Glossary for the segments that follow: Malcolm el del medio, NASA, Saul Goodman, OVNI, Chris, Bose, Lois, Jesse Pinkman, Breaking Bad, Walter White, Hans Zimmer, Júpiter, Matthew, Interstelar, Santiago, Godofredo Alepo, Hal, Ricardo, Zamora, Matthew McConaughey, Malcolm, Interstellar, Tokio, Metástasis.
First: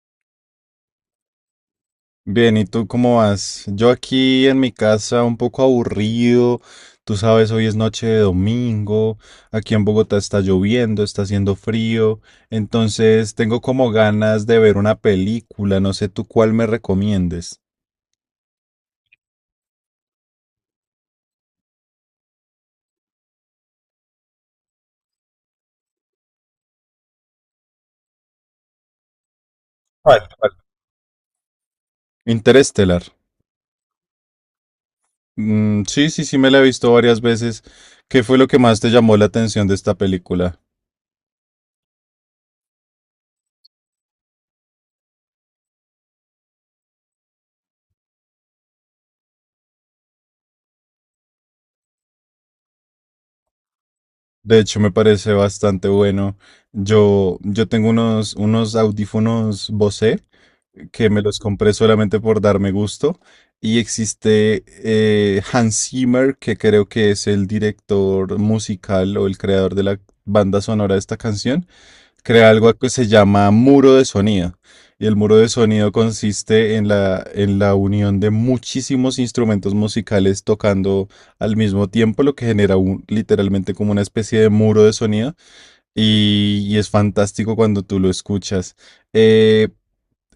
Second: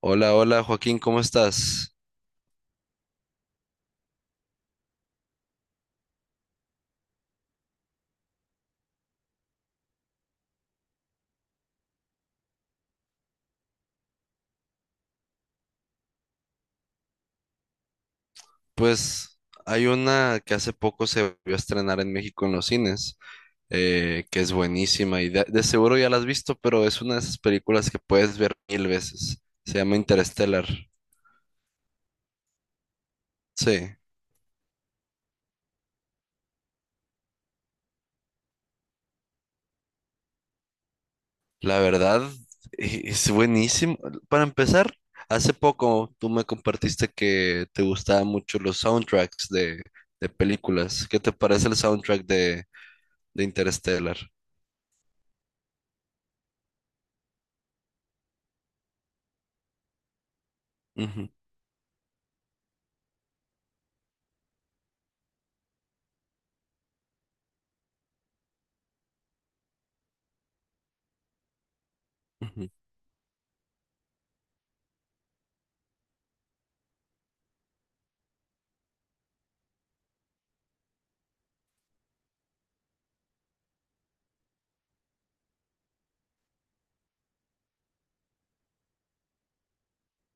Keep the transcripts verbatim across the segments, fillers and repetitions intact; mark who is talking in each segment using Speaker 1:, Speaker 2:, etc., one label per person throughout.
Speaker 1: Hola, hola Joaquín, ¿cómo estás?
Speaker 2: Bien, ¿y tú cómo vas? Yo aquí en mi casa un poco aburrido, tú sabes, hoy es noche de domingo, aquí en Bogotá está lloviendo, está haciendo frío, entonces tengo como ganas de ver una película, no sé tú cuál me recomiendes.
Speaker 1: Pues hay una que hace poco se vio a estrenar en México en los cines, eh, que es buenísima y de, de seguro ya la has visto, pero es una de esas películas que puedes ver mil veces. Se llama
Speaker 2: ¿Cuál, cuál?
Speaker 1: Interstellar.
Speaker 2: Interestelar.
Speaker 1: Sí,
Speaker 2: Mm, sí, sí, sí, me la he visto varias veces. ¿Qué fue lo que más te llamó la atención de esta película?
Speaker 1: la verdad e- es buenísimo. Para empezar, hace poco tú me compartiste que te gustaban mucho los soundtracks de, de películas. ¿Qué te parece el soundtrack de, de Interstellar?
Speaker 2: De hecho, me parece bastante bueno. Yo, yo tengo unos, unos audífonos Bose, que me
Speaker 1: Ujú,
Speaker 2: los compré solamente por darme gusto. Y existe eh, Hans Zimmer, que creo que es el director musical o el creador de la banda sonora de esta canción. Crea
Speaker 1: ujú.
Speaker 2: algo que se llama muro de sonido. Y el muro de sonido consiste en la, en la unión de muchísimos instrumentos musicales tocando al mismo tiempo, lo que genera un- literalmente como una especie de muro de sonido. Y, y es fantástico cuando tú lo escuchas. Eh,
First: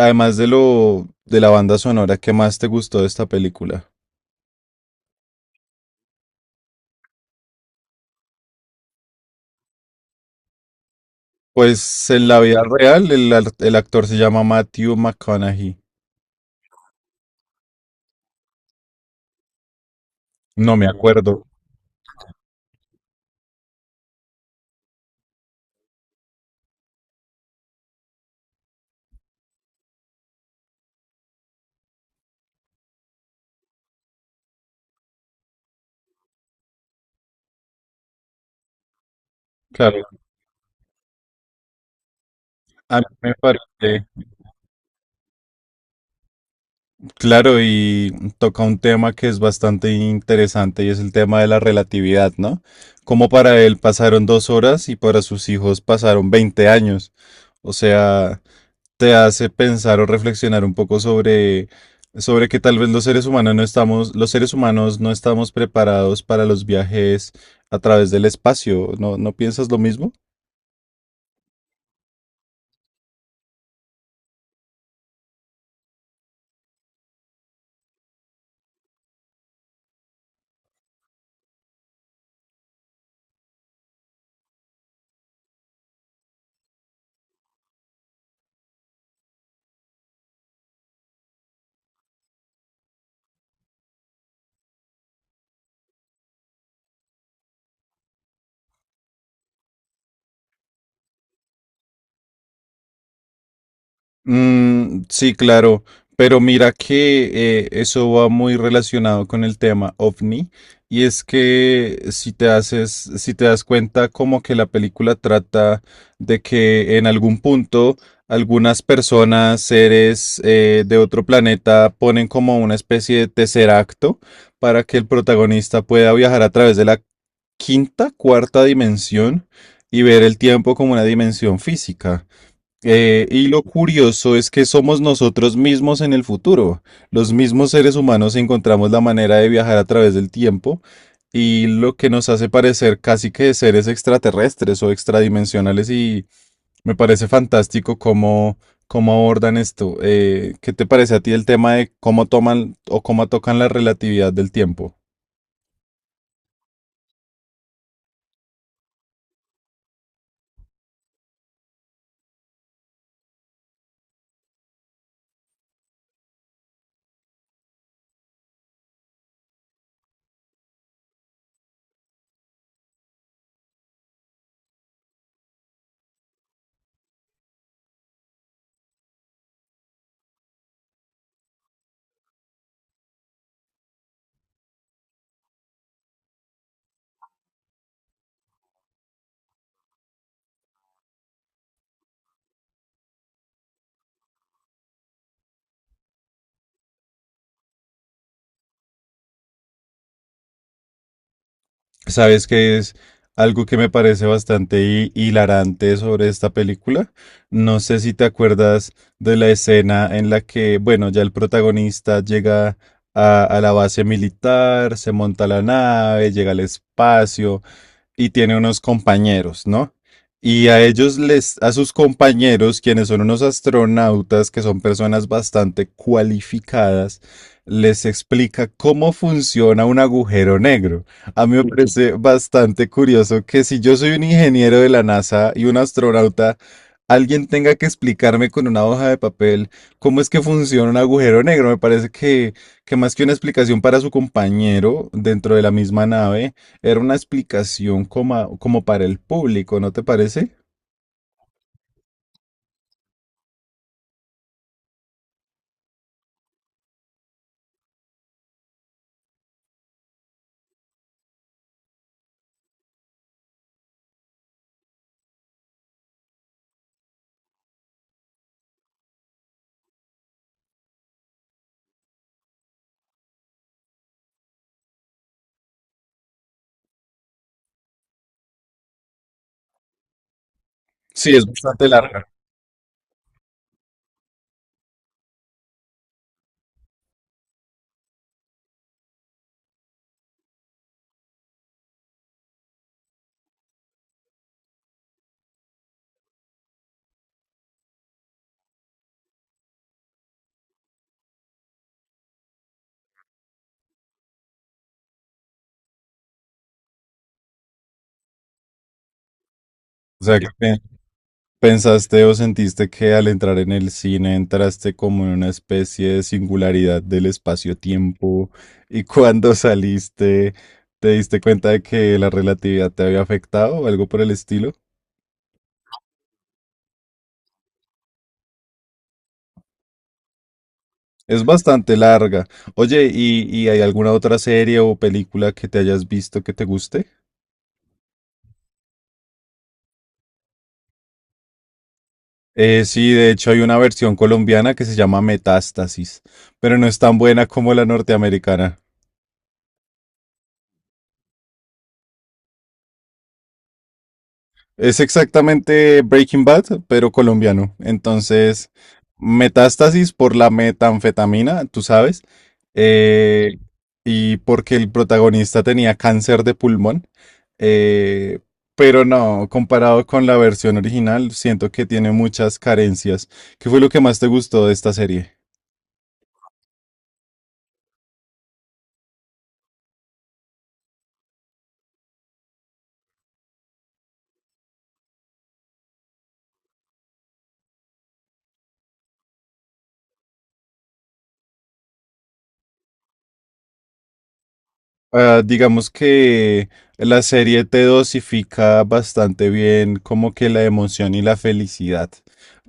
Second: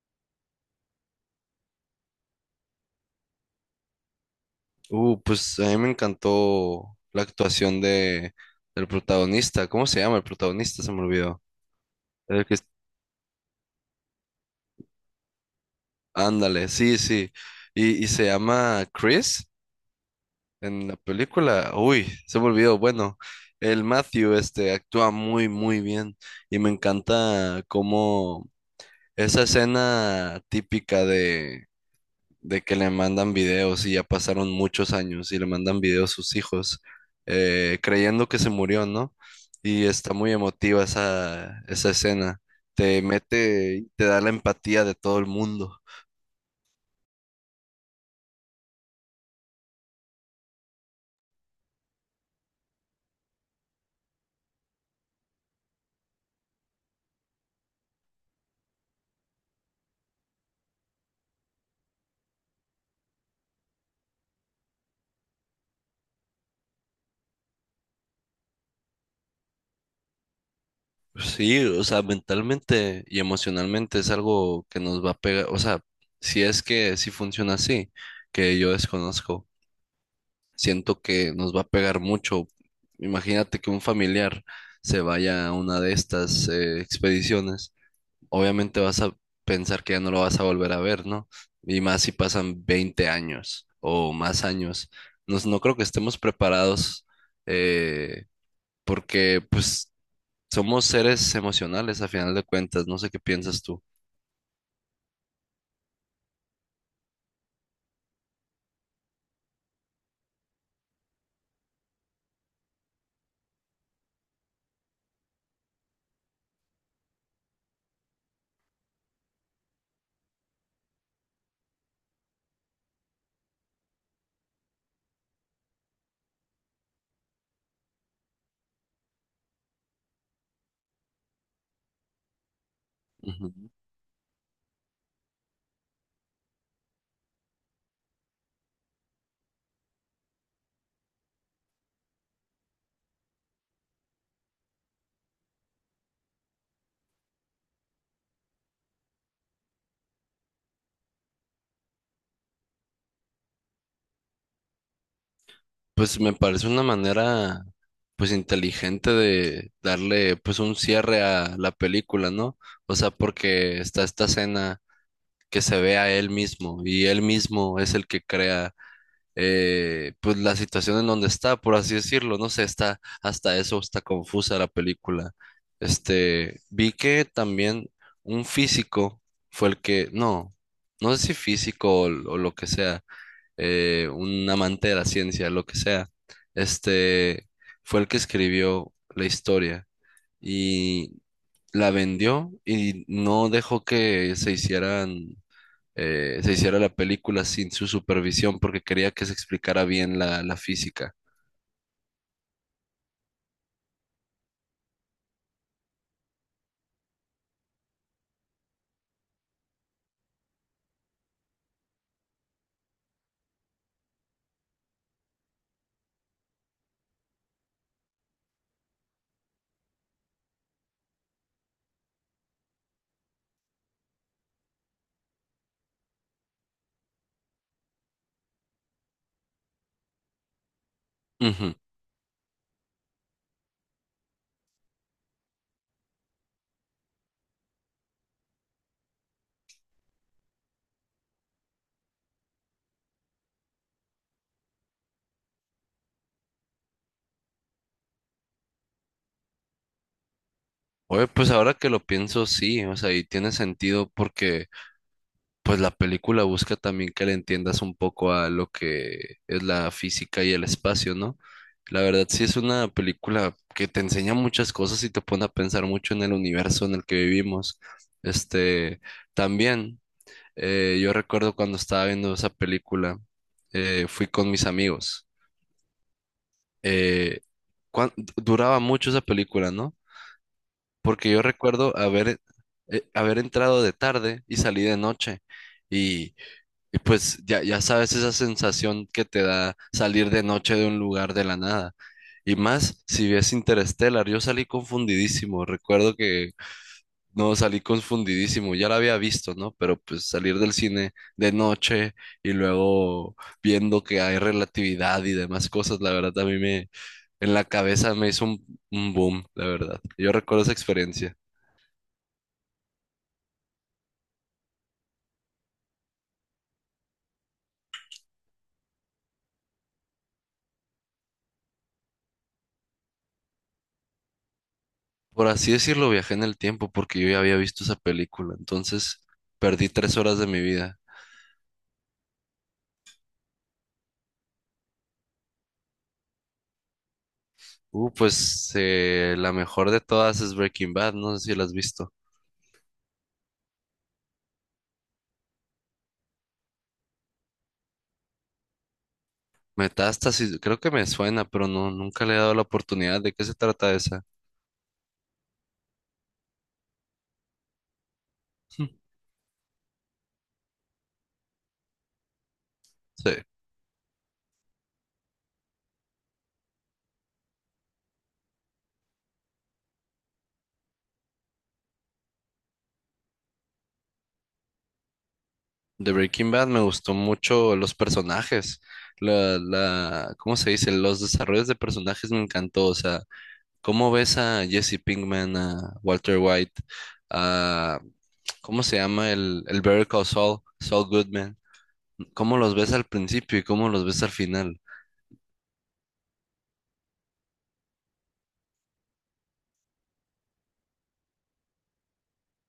Speaker 2: Además de lo de la banda sonora, ¿qué más te gustó de esta película?
Speaker 1: Uh, pues a mí me encantó la actuación de, del protagonista. ¿Cómo se llama el protagonista? Se me olvidó.
Speaker 2: Pues en la
Speaker 1: El que,
Speaker 2: vida real el, ar- el actor se llama Matthew McConaughey.
Speaker 1: ándale, sí, sí. Y, y se llama Chris
Speaker 2: No me
Speaker 1: en la
Speaker 2: acuerdo.
Speaker 1: película. Uy, se me olvidó. Bueno, el Matthew este, actúa muy, muy bien. Y me encanta cómo esa escena típica de, de que le mandan videos y ya pasaron muchos años y le mandan videos sus hijos, eh, creyendo que se murió, ¿no? Y
Speaker 2: Claro,
Speaker 1: está muy emotiva esa, esa escena.
Speaker 2: a
Speaker 1: Te
Speaker 2: mí me
Speaker 1: mete y te
Speaker 2: parece.
Speaker 1: da la empatía de todo el mundo.
Speaker 2: Claro, y toca un tema que es bastante interesante y es el tema de la relatividad, ¿no? Como para él pasaron dos horas y para sus hijos pasaron veinte años. O sea, te hace pensar o reflexionar un poco sobre, sobre que tal vez los seres humanos no estamos, los seres humanos no estamos preparados para los viajes a través del espacio. ¿No, no piensas lo mismo?
Speaker 1: Sí, o sea, mentalmente y emocionalmente es algo que nos va a pegar, o sea, si es que sí funciona así, que yo desconozco, siento que nos va a pegar mucho. Imagínate que un familiar se vaya a una de estas eh, expediciones obviamente vas a pensar que ya no lo vas a volver a ver, ¿no? Y más si pasan veinte años o más años. No, no creo que estemos preparados eh, porque pues somos seres emocionales a final de cuentas. No sé qué piensas tú.
Speaker 2: Mm, sí, claro, pero mira que eh, eso va muy relacionado con el tema OVNI y es que si te haces, si te das cuenta como que la película trata de que en algún punto algunas personas, seres eh, de otro planeta ponen como una especie de tercer acto para que el protagonista pueda viajar a través de la quinta, cuarta dimensión y ver el tiempo como una dimensión física. Eh, y lo
Speaker 1: Ujú.
Speaker 2: curioso es que somos nosotros mismos en el futuro. Los mismos seres humanos encontramos la manera de viajar a través del tiempo y lo que nos hace parecer casi que seres extraterrestres o extradimensionales y me parece fantástico cómo, cómo abordan esto. Eh, ¿qué te parece a ti el tema de cómo toman o cómo tocan la relatividad del tiempo?
Speaker 1: Pues me parece una manera pues inteligente de darle pues un cierre a la película, ¿no? O sea, porque está esta escena que se ve a él mismo y él mismo es el que crea eh, pues la situación en donde está, por así decirlo, no sé, está hasta eso, está confusa la película. Este, vi que también un físico fue el que, no, no sé si físico o, l- o lo que sea, eh, un amante de la ciencia, lo que sea, este, fue el que escribió la historia y la vendió y no dejó que se hicieran eh, se hiciera la película sin su supervisión porque quería que se explicara bien la, la física.
Speaker 2: ¿Sabes qué es algo que me parece bastante hi- hilarante sobre esta película? No sé si te acuerdas de la escena en la que, bueno, ya el protagonista llega a, a la base militar, se monta la nave, llega al espacio y tiene unos compañeros, ¿no? Y a ellos les, a sus compañeros, quienes son unos astronautas, que son personas bastante cualificadas, les explica cómo funciona un agujero negro. A mí me
Speaker 1: Ujú.
Speaker 2: parece bastante curioso que si yo soy un ingeniero de la NASA y un astronauta, alguien tenga que explicarme con una hoja de papel cómo es que funciona un agujero negro. Me parece que, que más que una explicación para su compañero dentro de la misma nave, era una explicación como, como para el público, ¿no te parece?
Speaker 1: Oye, pues ahora que lo pienso, sí, o sea, y tiene sentido porque pues la película busca también que le entiendas un poco a lo que es la física y el espacio, ¿no? La verdad sí es una película que te enseña muchas cosas y te pone a pensar mucho en el universo en el que vivimos. Este, también, eh, yo recuerdo cuando estaba viendo esa película, eh, fui con mis amigos eh, cuán- duraba mucho esa película, ¿no? Porque
Speaker 2: Sí,
Speaker 1: yo
Speaker 2: es bastante
Speaker 1: recuerdo
Speaker 2: larga.
Speaker 1: haber, eh, haber entrado de tarde y salí de noche. Y, y pues ya, ya sabes esa sensación que te da salir de noche de un lugar de la nada. Y más si ves Interstellar, yo salí confundidísimo. Recuerdo que no, salí confundidísimo, ya la había visto, ¿no? Pero pues salir del cine de noche y luego viendo que hay relatividad y demás cosas, la verdad a mí me, en la cabeza me hizo un, un boom, la verdad.
Speaker 2: O
Speaker 1: Yo
Speaker 2: sea, que
Speaker 1: recuerdo esa
Speaker 2: pe-
Speaker 1: experiencia.
Speaker 2: pensaste o sentiste que al entrar en el cine entraste como en una especie de singularidad del espacio-tiempo y cuando saliste te diste cuenta de que la relatividad te había afectado o algo por el estilo.
Speaker 1: Por así decirlo, viajé en el tiempo porque yo ya había visto esa película, entonces perdí tres horas de mi vida.
Speaker 2: Es bastante larga. Oye, ¿y, y hay alguna otra serie o película que te hayas visto que te guste?
Speaker 1: Uh, pues eh, la mejor de todas es Breaking Bad, no sé si la has visto.
Speaker 2: Eh, sí, de hecho hay una versión colombiana que se llama Metástasis, pero no es tan buena como la norteamericana.
Speaker 1: Metástasis, creo que me suena, pero no, nunca le he dado la oportunidad. ¿De qué se trata esa?
Speaker 2: Es exactamente Breaking Bad, pero colombiano. Entonces, metástasis por la metanfetamina, tú sabes,
Speaker 1: Sí,
Speaker 2: eh, y porque el protagonista tenía cáncer de pulmón. eh, pero no, comparado con la versión original, siento que tiene muchas carencias. ¿Qué fue lo que más te gustó de esta serie?
Speaker 1: de Breaking Bad me gustó mucho los personajes, la, la, ¿cómo se dice? Los desarrollos de personajes me encantó, o sea, cómo ves a Jesse Pinkman, a Walter White, a, ¿cómo se llama? El, el Better Call Saul, Saul Goodman, cómo los ves al principio y cómo los ves al final.
Speaker 2: Ah, digamos que la serie te dosifica bastante bien como que la emoción y la felicidad,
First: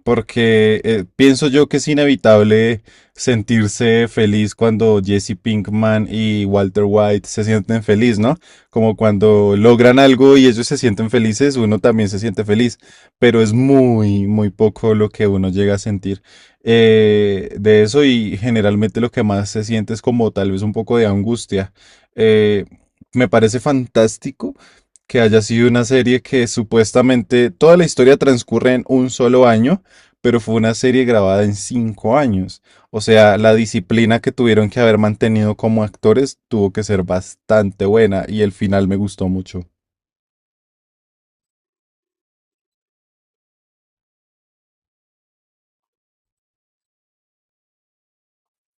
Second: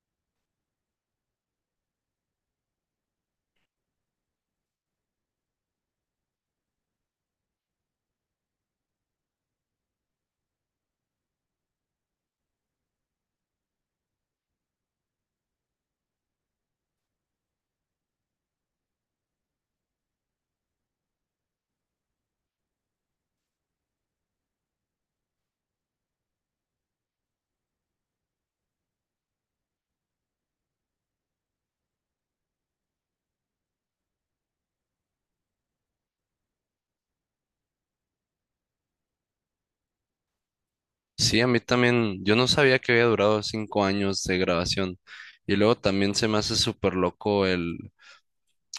Speaker 2: porque eh, pienso yo que es inevitable sentirse feliz cuando Jesse Pinkman y Walter White se sienten feliz, ¿no? Como cuando logran algo y ellos se sienten felices, uno también se siente feliz, pero es muy, muy poco lo que uno llega a sentir eh, de eso, y generalmente lo que más se siente es como tal vez un poco de angustia. eh, Me parece fantástico que haya sido una serie que supuestamente toda la historia transcurre en un solo año, pero fue una serie grabada en cinco años. O sea, la disciplina que tuvieron que haber mantenido como actores tuvo que ser bastante buena y el final me gustó mucho.
Speaker 1: Sí, a mí también, yo no sabía que había durado cinco años de grabación y luego también se me hace súper loco el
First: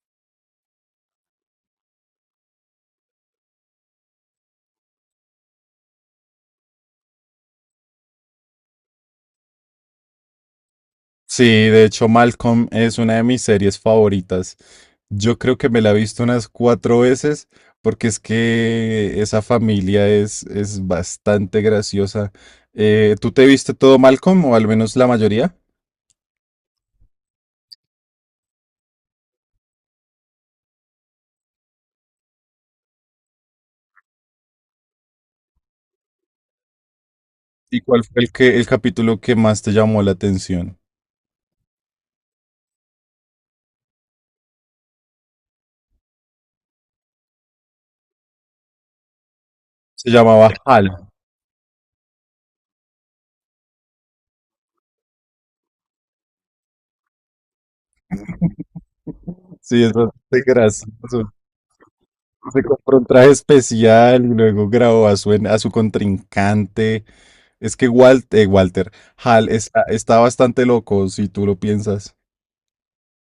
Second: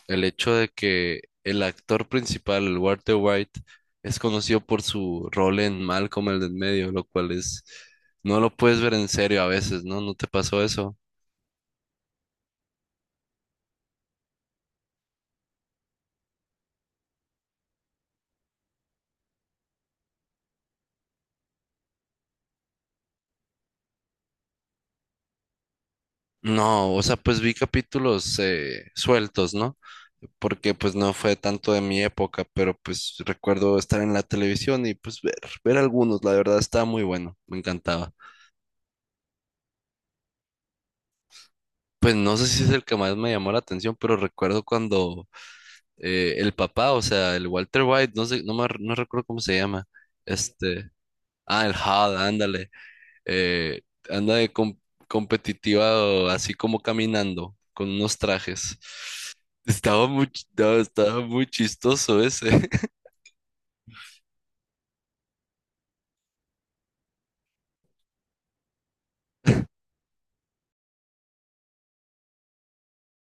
Speaker 1: el hecho de que el actor principal, Walter White, es conocido por su rol en Malcolm el del medio, lo cual es, no lo puedes ver en serio a veces, ¿no? ¿No te pasó eso?
Speaker 2: Sí, de hecho Malcolm es una de mis series favoritas. Yo creo que me la he visto unas cuatro veces, porque es que esa familia es, es bastante graciosa. Eh, ¿tú te viste todo Malcolm o al menos la mayoría?
Speaker 1: No, o sea, pues vi capítulos eh, sueltos, ¿no? Porque pues no fue tanto de mi época, pero pues recuerdo estar en la televisión y pues ver, ver algunos, la verdad estaba muy bueno, me
Speaker 2: ¿Y cuál
Speaker 1: encantaba.
Speaker 2: fue el que, el capítulo que más te llamó la atención?
Speaker 1: Pues no sé si es el que más me llamó la atención, pero recuerdo cuando eh, el papá, o sea, el Walter White, no sé, no, me, no recuerdo cómo se llama.
Speaker 2: Se llamaba Hal.
Speaker 1: Este, ah, el Hal, ándale. eh, Anda de com- competitiva, así como caminando, con unos trajes.
Speaker 2: Sí, es
Speaker 1: Estaba muy,
Speaker 2: bastante
Speaker 1: ch- no, estaba
Speaker 2: gracioso.
Speaker 1: muy chistoso
Speaker 2: Se
Speaker 1: ese,
Speaker 2: compró un traje especial y luego grabó a su, en- a su contrincante. Es que Walt- eh, Walter Hal está, está bastante loco, si tú lo piensas.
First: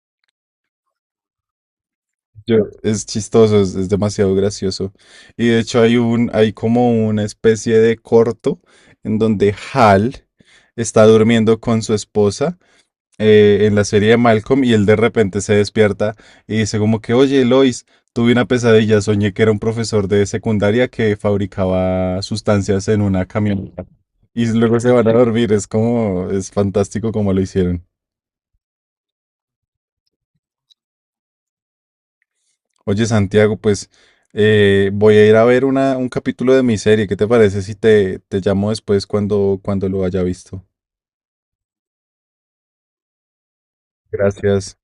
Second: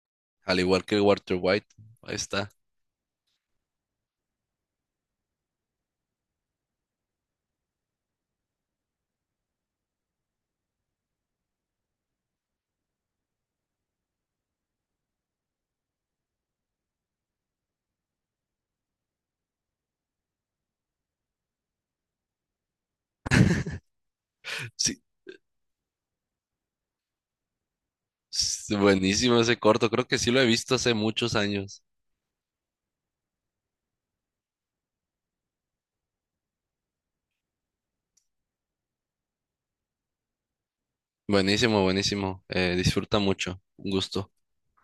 Speaker 1: al igual que Walter White. Ahí está.
Speaker 2: Yo- es chistoso, es, es demasiado gracioso. Y de hecho hay un, hay como una especie de corto en donde Hal está durmiendo con su esposa, eh, en la serie de Malcolm, y él de repente se despierta y dice como que, oye, Lois, tuve una pesadilla, soñé que era un profesor de secundaria que fabricaba sustancias en una camioneta y luego se
Speaker 1: Sí,
Speaker 2: van a dormir, es como, es fantástico como lo hicieron.
Speaker 1: s- buenísimo ese corto, creo que sí lo he visto hace muchos años.
Speaker 2: Oye, Santiago, pues eh, voy a ir a ver una, un capítulo de mi serie, ¿qué te parece si te, te llamo después cuando, cuando lo haya visto?
Speaker 1: Buenísimo, buenísimo. Eh, disfruta mucho. Un gusto.
Speaker 2: Gracias.